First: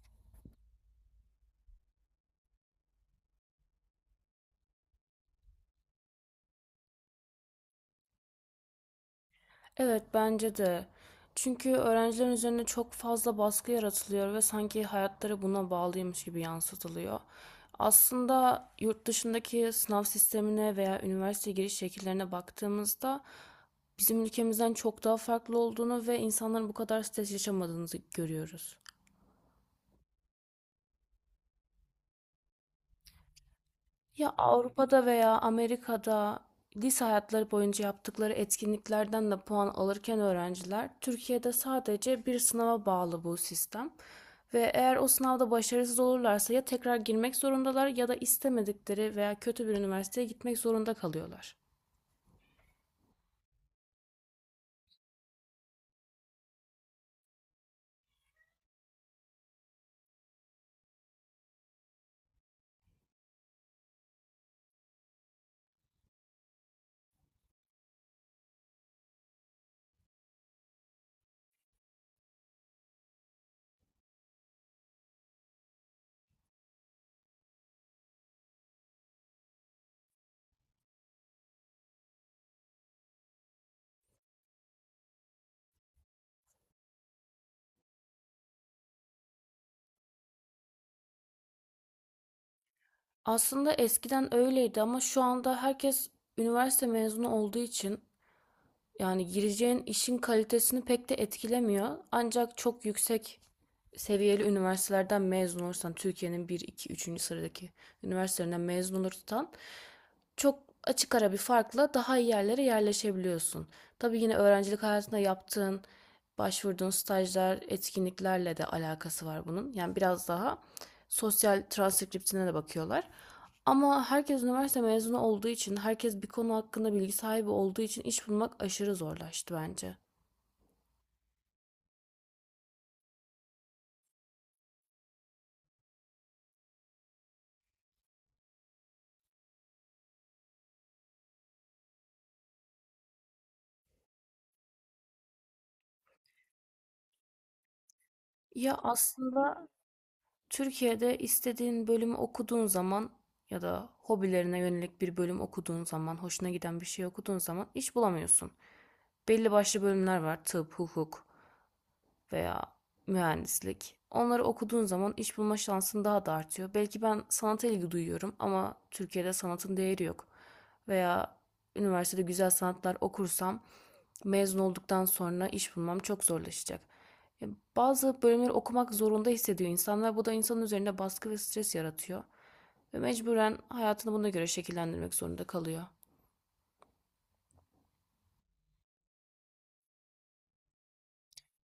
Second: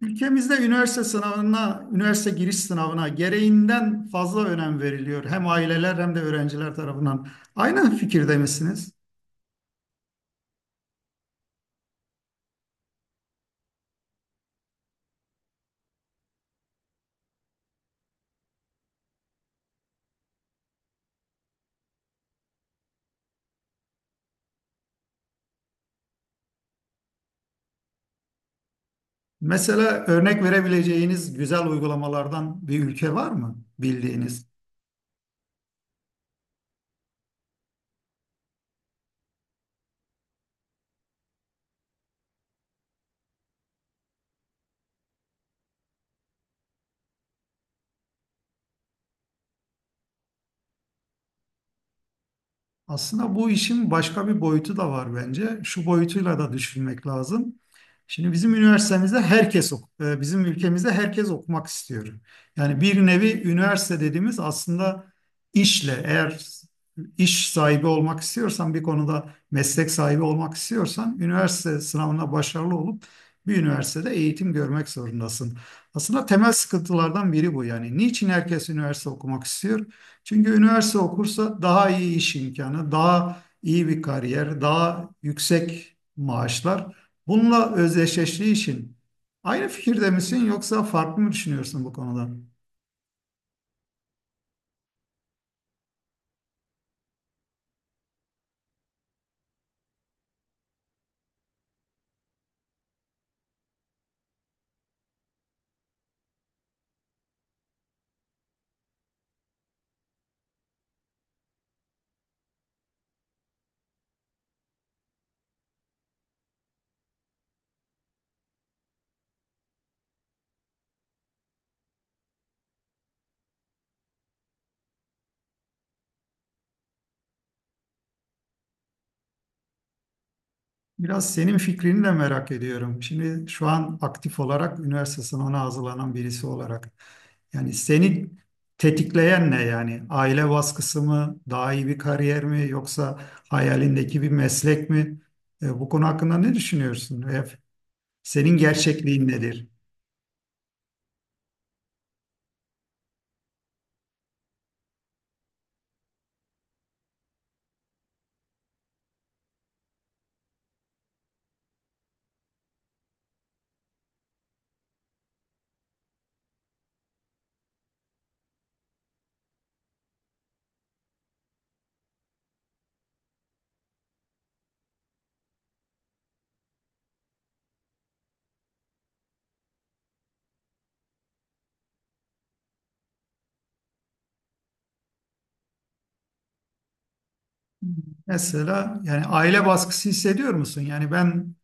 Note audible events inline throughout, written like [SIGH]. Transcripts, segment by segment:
Ülkemizde üniversite sınavına, üniversite giriş sınavına gereğinden fazla önem veriliyor. Hem aileler hem de öğrenciler tarafından. Aynı fikirde misiniz? Evet, bence de. Çünkü öğrencilerin üzerine çok fazla baskı yaratılıyor ve sanki hayatları buna bağlıymış gibi yansıtılıyor. Aslında yurt dışındaki sınav sistemine veya üniversite giriş şekillerine baktığımızda bizim ülkemizden çok daha farklı olduğunu ve insanların bu kadar stres yaşamadığını görüyoruz. Mesela örnek verebileceğiniz güzel uygulamalardan bir ülke var mı Ya bildiğiniz? Avrupa'da veya Amerika'da lise hayatları boyunca yaptıkları etkinliklerden de puan alırken öğrenciler, Türkiye'de sadece bir sınava bağlı bu sistem. Ve eğer o sınavda başarısız olurlarsa ya tekrar girmek zorundalar ya da istemedikleri veya kötü bir üniversiteye gitmek zorunda kalıyorlar. Aslında bu işin başka bir boyutu da var bence. Şu boyutuyla da düşünmek lazım. Şimdi bizim üniversitemizde herkes bizim ülkemizde herkes okumak istiyor. Yani bir nevi üniversite dediğimiz aslında işle eğer iş sahibi olmak istiyorsan bir konuda meslek sahibi olmak istiyorsan üniversite sınavına başarılı olup bir üniversitede eğitim görmek zorundasın. Aslında temel sıkıntılardan biri bu yani. Niçin herkes üniversite okumak istiyor? Çünkü üniversite okursa daha iyi iş imkanı, daha iyi bir kariyer, daha yüksek maaşlar. Bununla özdeşleştiği için aynı fikirde misin yoksa farklı mı düşünüyorsun bu konuda? Aslında eskiden öyleydi ama şu anda herkes üniversite mezunu olduğu için yani gireceğin işin kalitesini pek de etkilemiyor. Ancak çok yüksek seviyeli üniversitelerden mezun olursan, Türkiye'nin bir, 2, üçüncü sıradaki üniversitelerinden mezun olursan çok açık ara bir farkla daha iyi yerlere yerleşebiliyorsun. Tabii yine öğrencilik hayatında yaptığın, başvurduğun stajlar, etkinliklerle de alakası var bunun. Yani biraz daha sosyal transkriptine de bakıyorlar. Ama herkes üniversite mezunu olduğu için, herkes bir konu hakkında bilgi sahibi olduğu için iş bulmak aşırı zorlaştı bence. Biraz senin fikrini de merak ediyorum. Şimdi şu an aktif olarak üniversite sınavına hazırlanan birisi olarak. Yani seni tetikleyen ne yani? Aile baskısı mı, daha iyi bir kariyer mi yoksa hayalindeki bir meslek mi? Bu konu hakkında ne düşünüyorsun? Senin Ya gerçekliğin nedir? aslında Türkiye'de istediğin bölümü okuduğun zaman ya da hobilerine yönelik bir bölüm okuduğun zaman, hoşuna giden bir şey okuduğun zaman iş bulamıyorsun. Belli başlı bölümler var. Tıp, hukuk veya mühendislik. Onları okuduğun zaman iş bulma şansın daha da artıyor. Belki ben sanata ilgi duyuyorum ama Türkiye'de sanatın değeri yok. Veya üniversitede güzel sanatlar okursam mezun olduktan sonra iş bulmam çok zorlaşacak. E, Bazı bölümleri okumak zorunda hissediyor insanlar. Bu da insanın üzerinde baskı ve stres yaratıyor. Ve mecburen hayatını buna göre şekillendirmek zorunda kalıyor. Mesela yani aile baskısı hissediyor musun? Yani ben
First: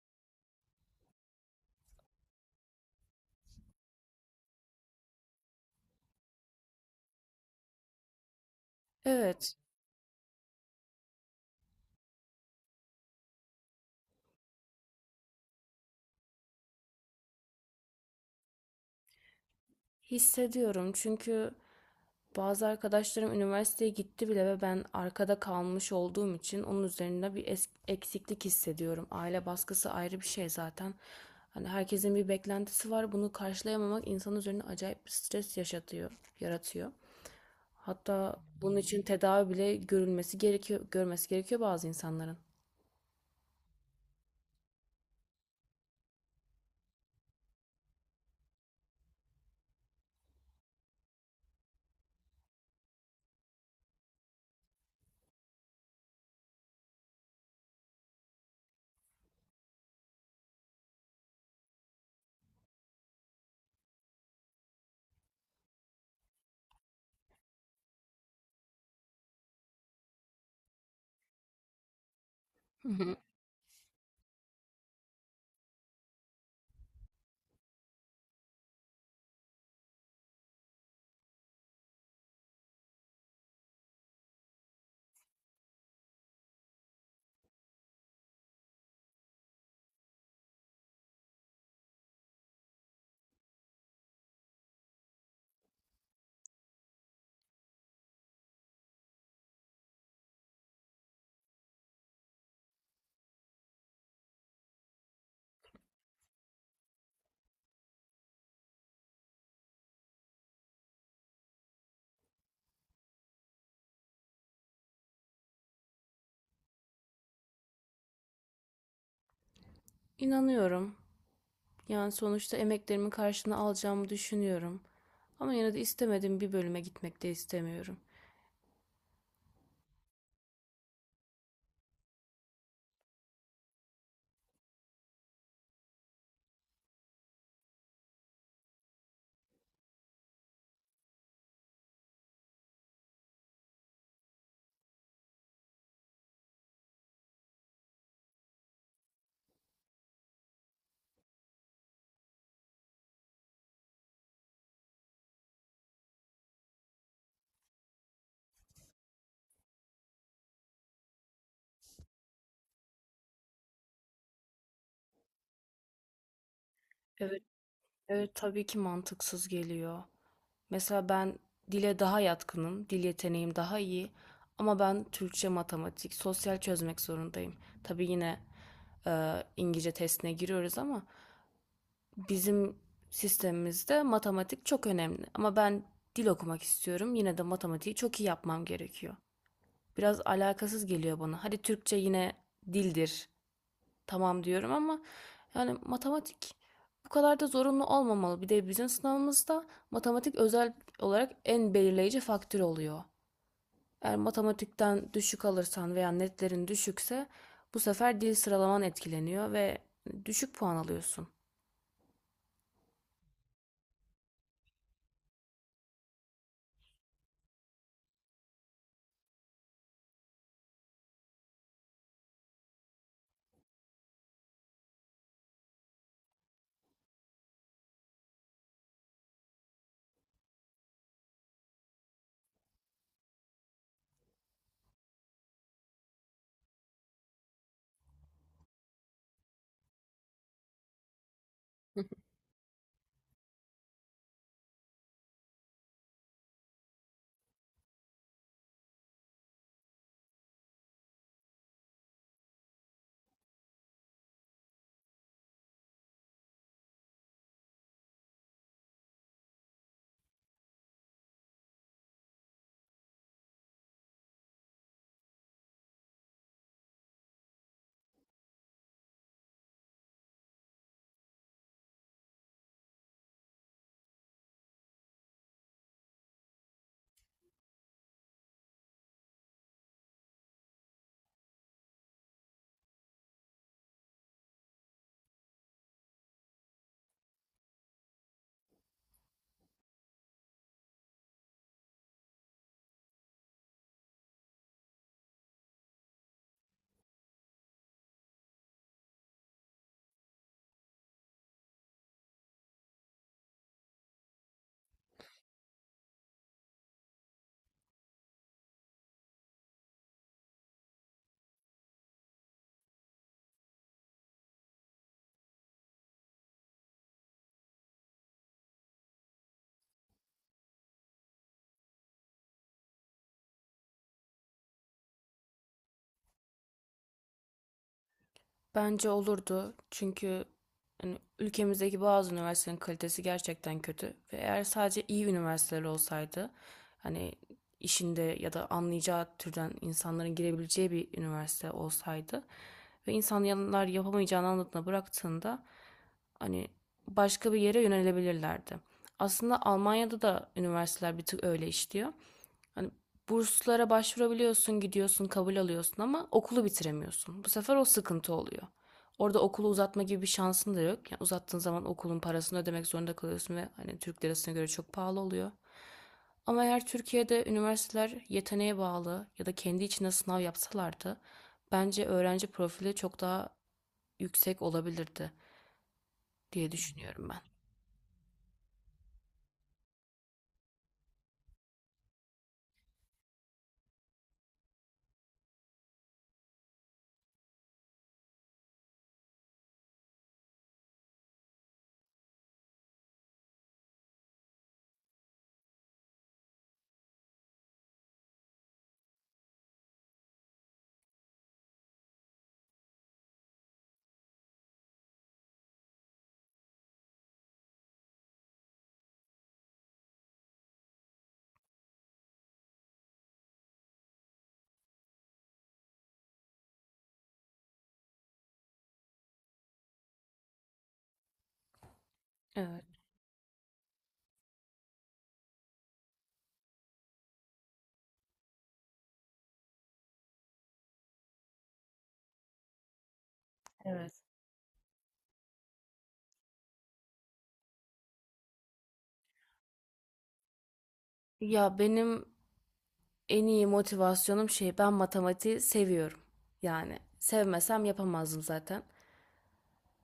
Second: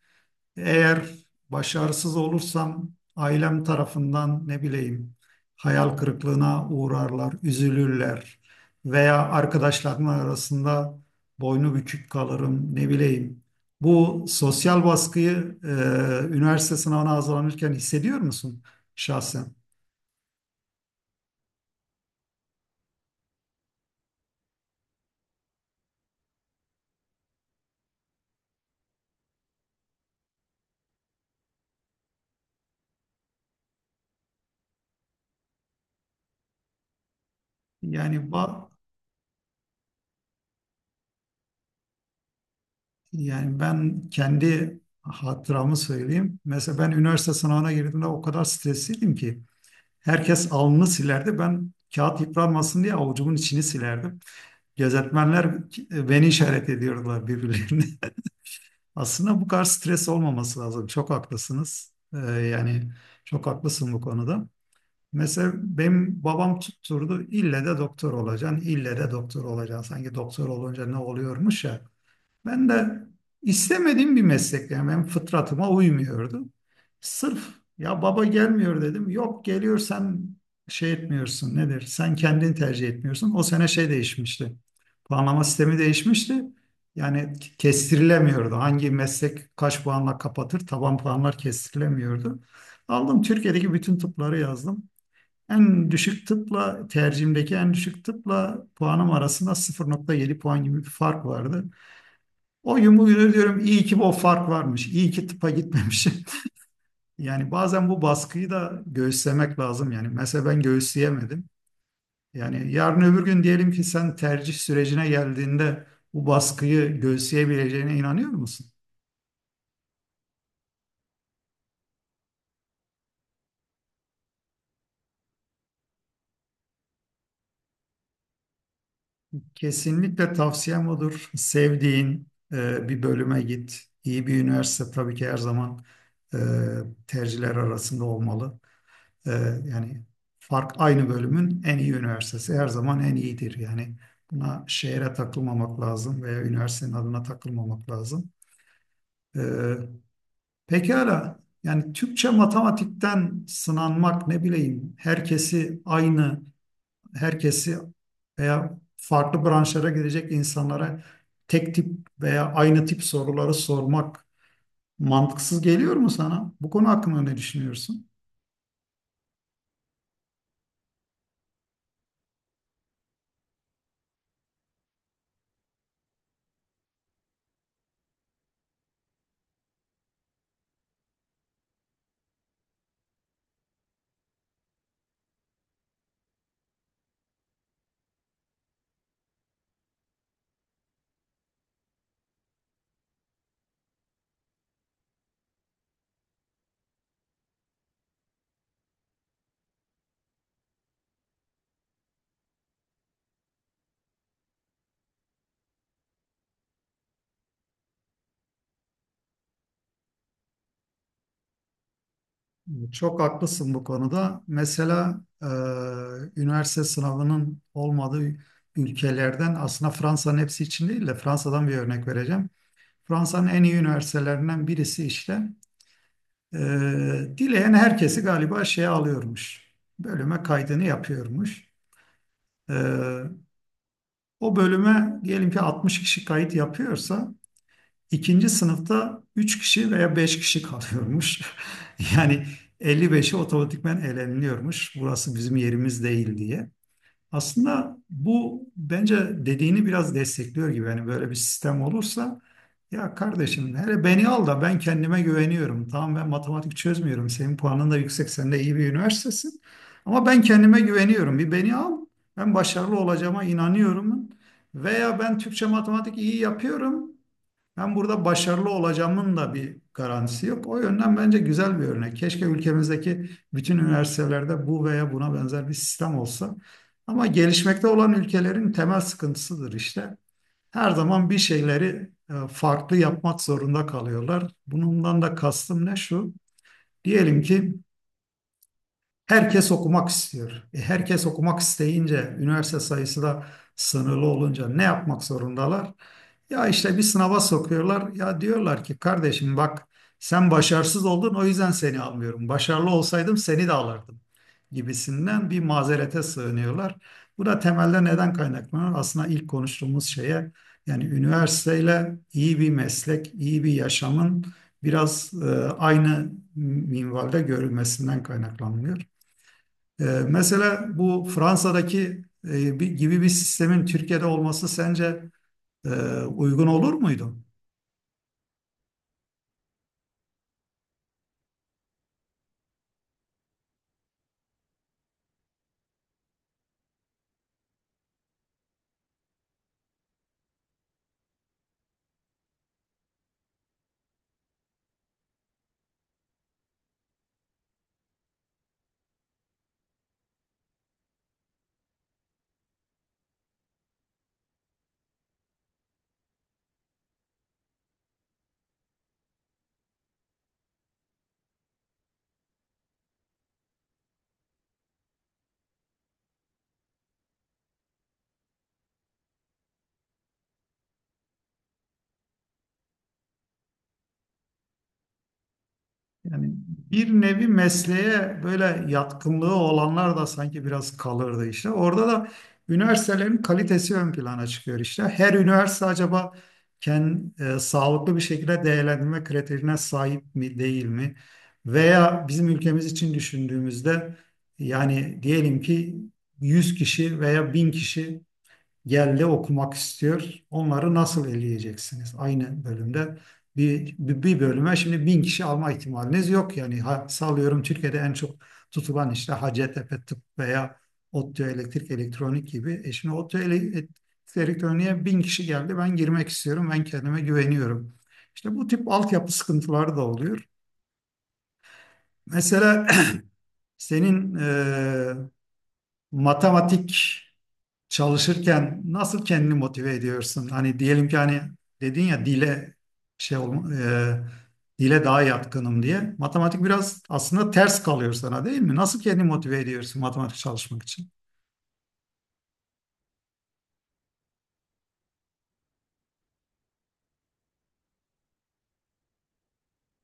eğer başarısız olursam ailem tarafından ne bileyim hayal kırıklığına uğrarlar, üzülürler veya Evet. arkadaşlarım arasında boynu bükük kalırım ne bileyim. Bu sosyal baskıyı üniversite sınavına hazırlanırken hissediyor musun şahsen? Hissediyorum çünkü bazı arkadaşlarım üniversiteye gitti bile ve ben arkada kalmış olduğum için onun üzerinde bir eksiklik hissediyorum. Aile baskısı ayrı bir şey zaten. Hani herkesin bir beklentisi var. Bunu karşılayamamak insan üzerine acayip bir stres yaşatıyor, yaratıyor. Yani Hatta ba- bunun için tedavi bile görülmesi gerekiyor, görmesi gerekiyor bazı insanların. Yani ben kendi hatıramı söyleyeyim. Mesela ben üniversite sınavına girdiğimde o kadar stresliydim ki herkes alnını silerdi. Ben kağıt yıpranmasın diye avucumun içini silerdim. Gözetmenler beni işaret ediyordular birbirlerine. [LAUGHS] Aslında bu kadar stres olmaması lazım. Çok haklısınız. Yani çok haklısın bu konuda. Mesela benim babam tutturdu ille de doktor olacaksın, ille de doktor olacaksın. Sanki doktor olunca ne oluyormuş ya. Ben Hı de hı. istemediğim bir meslek yani benim fıtratıma uymuyordu. Sırf ya baba gelmiyor dedim. Yok geliyor sen şey etmiyorsun nedir? Sen kendini tercih etmiyorsun. O sene şey değişmişti. Puanlama sistemi değişmişti. Yani kestirilemiyordu. Hangi meslek kaç puanla kapatır? Taban puanlar kestirilemiyordu. Aldım Türkiye'deki bütün tıpları yazdım. En düşük tıpla tercihimdeki en düşük tıpla puanım arasında 0.7 puan gibi bir fark vardı. O yumru diyorum iyi ki o fark varmış. İyi ki tıpa gitmemişim. [LAUGHS] Yani bazen bu baskıyı da göğüslemek lazım. Yani mesela ben göğüsleyemedim. Yani yarın öbür gün diyelim ki sen tercih sürecine geldiğinde bu baskıyı göğüsleyebileceğine inanıyor musun? İnanıyorum. Yani sonuçta emeklerimin karşılığını alacağımı düşünüyorum. Ama yine de istemediğim bir bölüme gitmek de istemiyorum. Kesinlikle tavsiyem odur. Sevdiğin bir bölüme git. İyi bir üniversite tabii ki her zaman e, tercihler arasında olmalı. Ee, yani fark aynı bölümün en iyi üniversitesi her zaman en iyidir. Yani buna şehre takılmamak lazım veya üniversitenin adına takılmamak lazım. Ee, pekala yani Türkçe matematikten sınanmak ne bileyim herkesi veya farklı branşlara gidecek insanlara tek tip veya aynı tip soruları sormak mantıksız geliyor mu sana? Bu konu hakkında ne Evet, düşünüyorsun? evet tabii ki mantıksız geliyor. Mesela ben dile daha yatkınım, dil yeteneğim daha iyi. Ama ben Türkçe, matematik, sosyal çözmek zorundayım. Tabii yine İngilizce testine giriyoruz ama bizim sistemimizde matematik çok önemli. Ama ben dil okumak istiyorum. Yine de matematiği çok iyi yapmam gerekiyor. Biraz alakasız geliyor bana. Hadi Türkçe yine dildir. Tamam diyorum ama yani matematik bu kadar da zorunlu olmamalı. Bir de bizim sınavımızda matematik özel olarak en belirleyici faktör oluyor. Eğer matematikten düşük alırsan veya netlerin düşükse bu sefer dil sıralaman etkileniyor ve düşük puan alıyorsun. Çok haklısın bu konuda. Mesela üniversite sınavının olmadığı ülkelerden aslında Fransa'nın hepsi için değil de Fransa'dan bir örnek vereceğim. Fransa'nın en iyi üniversitelerinden birisi işte e, dileyen herkesi galiba şeye alıyormuş. Bölüme kaydını yapıyormuş. E, o bölüme diyelim ki 60 kişi kayıt yapıyorsa İkinci sınıfta 3 kişi veya 5 kişi kalıyormuş. [LAUGHS] Yani 55'i otomatikmen eleniliyormuş. Burası bizim yerimiz değil diye. Aslında bu bence dediğini biraz destekliyor gibi. Yani böyle bir sistem olursa ya kardeşim hele beni al da ben kendime güveniyorum. Tamam ben matematik çözmüyorum. Senin puanın da yüksek. Sen de iyi bir üniversitesin. Ama ben kendime güveniyorum. Bir beni al. Ben başarılı olacağıma inanıyorum. Veya ben Türkçe matematik iyi yapıyorum. Ben burada başarılı olacağımın da bir garantisi yok. O yönden bence güzel bir örnek. Keşke ülkemizdeki bütün üniversitelerde bu veya buna benzer bir sistem olsa. Ama gelişmekte olan ülkelerin temel sıkıntısıdır işte. Her zaman bir şeyleri farklı yapmak zorunda kalıyorlar. Bundan da kastım ne şu? Diyelim ki herkes okumak istiyor. E, herkes okumak isteyince, üniversite sayısı da sınırlı olunca ne yapmak zorundalar? Ya işte bir sınava sokuyorlar. Ya diyorlar ki kardeşim bak sen başarısız oldun o yüzden seni almıyorum. Başarılı olsaydım seni de alırdım gibisinden bir mazerete sığınıyorlar. Bu da temelde neden kaynaklanıyor? Aslında ilk konuştuğumuz şeye yani üniversiteyle iyi bir meslek, iyi bir yaşamın biraz aynı minvalde görülmesinden kaynaklanmıyor. Mesela bu Fransa'daki gibi bir sistemin Türkiye'de olması sence e, uygun olur muydu? Bence olurdu çünkü hani ülkemizdeki bazı üniversitelerin kalitesi gerçekten kötü ve eğer sadece iyi üniversiteler olsaydı, hani işinde ya da anlayacağı türden insanların girebileceği bir üniversite olsaydı ve insanlar yapamayacağını anladığında bıraktığında hani başka bir yere yönelebilirlerdi. Aslında Almanya'da da üniversiteler bir tık öyle işliyor. Hani burslara başvurabiliyorsun, gidiyorsun, kabul alıyorsun ama okulu bitiremiyorsun. Bu sefer o sıkıntı oluyor. Orada okulu uzatma gibi bir şansın da yok. Yani uzattığın zaman okulun parasını ödemek zorunda kalıyorsun ve hani Türk lirasına göre çok pahalı oluyor. Ama eğer Türkiye'de üniversiteler yeteneğe bağlı ya da kendi içinde sınav yapsalardı, bence öğrenci profili çok daha yüksek olabilirdi Yani diye bir düşünüyorum ben. nevi mesleğe böyle yatkınlığı olanlar da sanki biraz kalırdı işte. Orada da üniversitelerin kalitesi ön plana çıkıyor işte. Her üniversite acaba kendi sağlıklı bir şekilde değerlendirme kriterine sahip mi değil mi? Veya bizim ülkemiz için düşündüğümüzde yani diyelim ki 100 kişi veya 1000 kişi geldi okumak istiyor. Onları nasıl eleyeceksiniz? Aynı bölümde bir bölüme şimdi bin kişi alma ihtimaliniz yok. Yani ha, sallıyorum Türkiye'de en çok tutulan işte Hacettepe Tıp veya ODTÜ Elektrik Elektronik gibi. E şimdi Elektronik'e bin kişi geldi. Ben girmek istiyorum. Ben kendime güveniyorum. İşte bu tip altyapı sıkıntıları da oluyor. Mesela Evet. [CLEARS THROAT] [LAUGHS] senin matematik çalışırken nasıl kendini motive ediyorsun? Hani diyelim ki hani dedin ya dile şey olma, Evet. dile daha yatkınım diye. Matematik biraz aslında ters kalıyor sana değil mi? Nasıl kendini motive ediyorsun matematik çalışmak için? Ya benim en iyi motivasyonum şey, ben matematiği seviyorum. Yani sevmesem yapamazdım zaten.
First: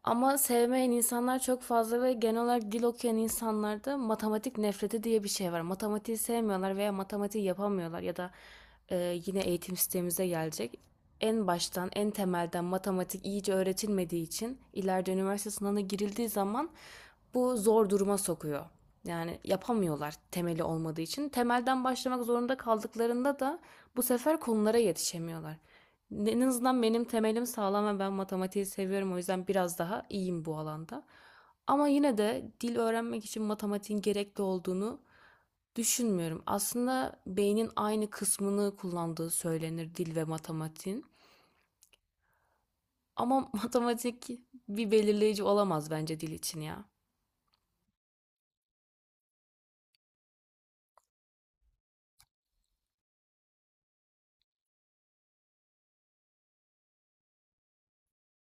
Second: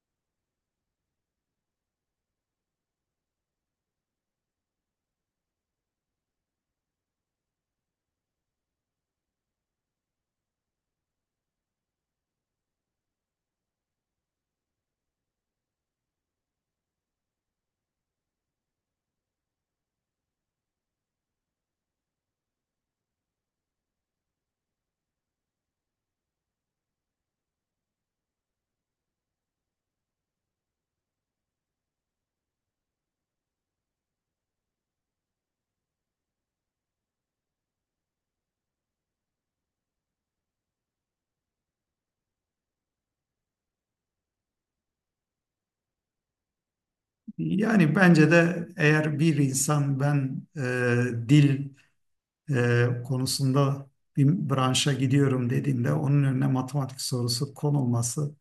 Ama sevmeyen insanlar çok fazla ve genel olarak dil okuyan insanlarda matematik nefreti diye bir şey var. Matematiği sevmiyorlar veya matematiği yapamıyorlar ya da yine eğitim sistemimize gelecek. En baştan, en temelden matematik iyice öğretilmediği için ileride üniversite sınavına girildiği zaman bu zor duruma sokuyor. Yani yapamıyorlar temeli olmadığı için. Temelden başlamak zorunda kaldıklarında da bu sefer konulara yetişemiyorlar. En azından benim temelim sağlam ve ben matematiği seviyorum. O yüzden biraz daha iyiyim bu alanda. Ama yine de dil öğrenmek için matematiğin gerekli olduğunu düşünmüyorum. Aslında beynin aynı kısmını kullandığı söylenir dil ve matematiğin. Ama [LAUGHS] matematik bir belirleyici olamaz bence dil için ya. Yani bence de eğer bir insan ben dil konusunda bir branşa gidiyorum dediğinde onun önüne matematik sorusu konulması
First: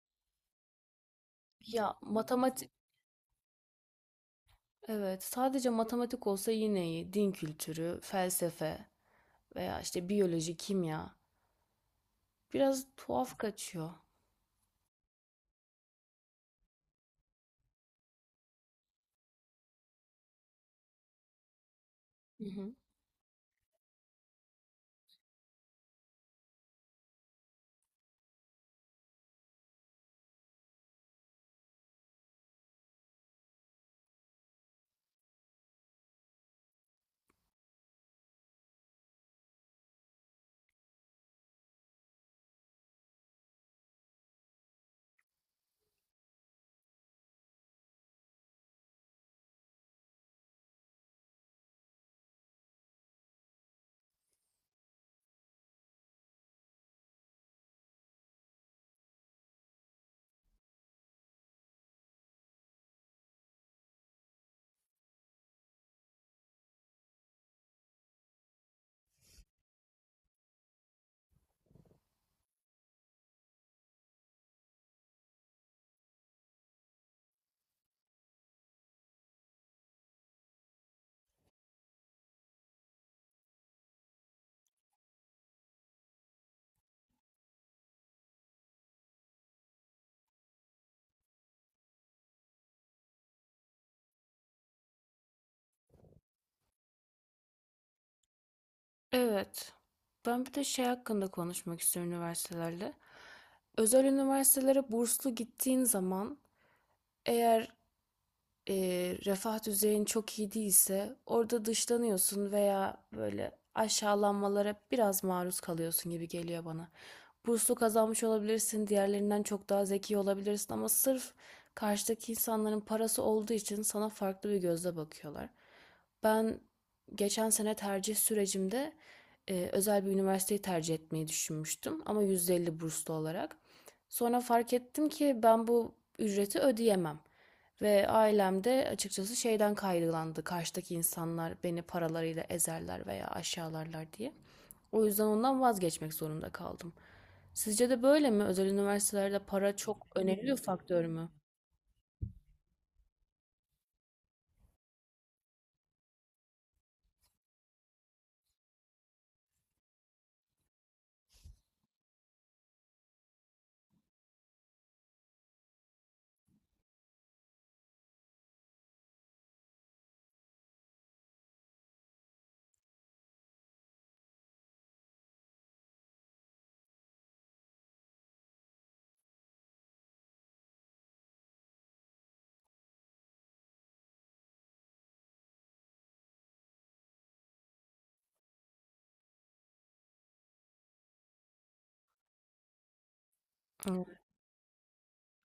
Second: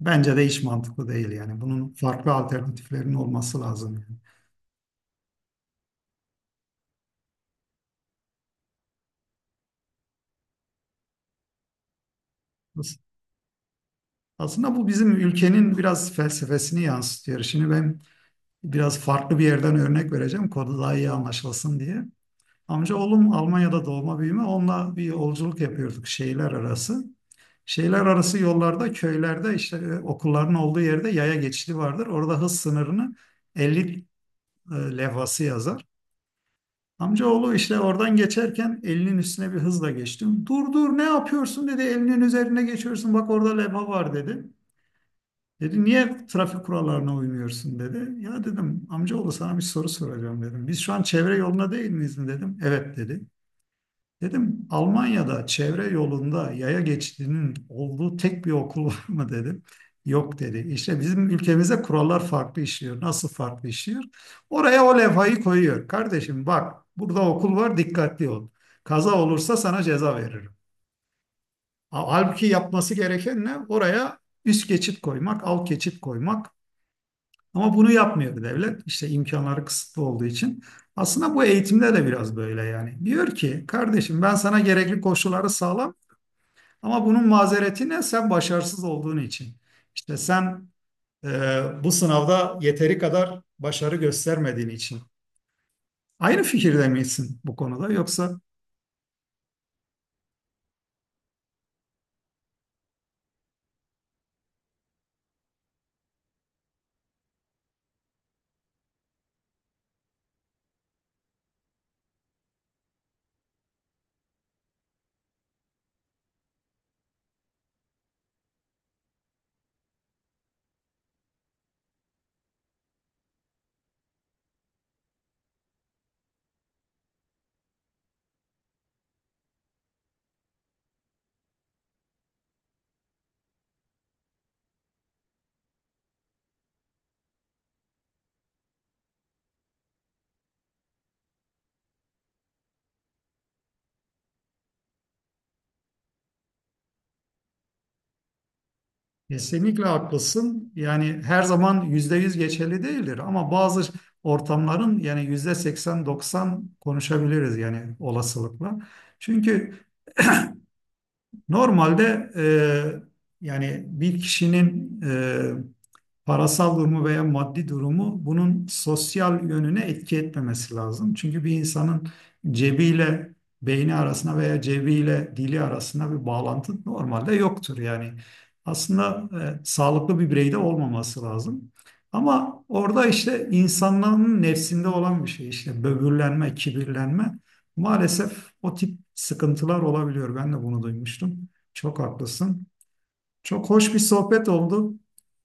bence de hiç mantıklı değil yani. Ya Bunun farklı matematik, alternatiflerinin olması lazım yani. evet sadece matematik olsa yine iyi. Din kültürü, felsefe veya işte biyoloji, kimya biraz As- tuhaf kaçıyor. Aslında bu bizim ülkenin biraz felsefesini yansıtıyor. Şimdi ben biraz farklı bir yerden örnek vereceğim konu daha iyi anlaşılsın diye. Hı hı. Amcaoğlum Almanya'da doğma büyüme onunla bir yolculuk yapıyorduk şehirler arası. Şehirler arası yollarda, köylerde işte okulların olduğu yerde yaya geçidi vardır. Orada hız sınırını 50 levhası yazar. Amcaoğlu işte oradan geçerken elinin üstüne bir hızla geçtim. Dur dur ne yapıyorsun dedi. Elinin üzerine geçiyorsun bak orada levha var dedi. Dedi niye trafik kurallarına uymuyorsun dedi. Ya dedim amcaoğlu sana bir soru soracağım dedim. Biz şu an çevre yoluna değil miyiz dedim. Evet dedi. Dedim Almanya'da çevre yolunda yaya geçidinin olduğu tek bir okul [LAUGHS] var mı dedim. Yok dedi. İşte bizim ülkemizde kurallar farklı işliyor. Nasıl farklı işliyor? Oraya o levhayı koyuyor. Kardeşim bak burada okul var dikkatli ol. Kaza olursa sana ceza veririm. Halbuki yapması gereken ne? Oraya üst geçit koymak, alt geçit koymak. Ama bunu yapmıyor devlet. İşte imkanları kısıtlı olduğu için. Aslında bu eğitimde de biraz böyle yani. Diyor ki kardeşim ben sana gerekli koşulları sağlam ama bunun mazereti ne? Sen başarısız olduğun için. İşte sen bu sınavda yeteri kadar başarı göstermediğin için. Aynı fikirde misin bu konuda yoksa? Evet. Ben bir de şey hakkında konuşmak istiyorum üniversitelerle. Özel üniversitelere burslu gittiğin zaman, eğer e, refah düzeyin çok iyi değilse orada dışlanıyorsun veya böyle aşağılanmalara biraz maruz kalıyorsun gibi geliyor bana. Burslu kazanmış olabilirsin, diğerlerinden çok daha zeki olabilirsin ama sırf karşıdaki insanların parası olduğu için sana farklı bir gözle bakıyorlar. Ben geçen sene tercih sürecimde özel bir üniversiteyi tercih etmeyi düşünmüştüm ama %50 burslu olarak. Sonra fark ettim ki ben bu ücreti ödeyemem. Ve ailem de açıkçası şeyden kaygılandı. Karşıdaki insanlar beni paralarıyla ezerler veya aşağılarlar diye. O yüzden ondan vazgeçmek zorunda kaldım. Sizce de böyle mi? Özel üniversitelerde para Kesinlikle çok önemli bir haklısın. faktör Yani mü? her zaman %100 geçerli değildir ama bazı ortamların yani %80 %90 konuşabiliriz yani olasılıkla. Çünkü normalde yani bir kişinin parasal durumu veya maddi durumu bunun sosyal yönüne etki etmemesi lazım. Çünkü bir insanın cebiyle beyni arasında veya cebiyle dili arasında bir bağlantı normalde yoktur. Yani aslında sağlıklı bir bireyde olmaması lazım. Ama orada işte insanların nefsinde olan bir şey işte böbürlenme, kibirlenme maalesef o tip sıkıntılar olabiliyor. Ben de bunu duymuştum. Çok haklısın. Çok hoş bir Evet. sohbet oldu.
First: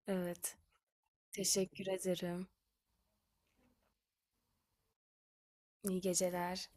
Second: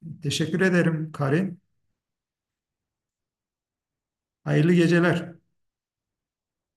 Evet. Teşekkür ederim Karin. Teşekkür ederim. Hayırlı geceler. İyi geceler.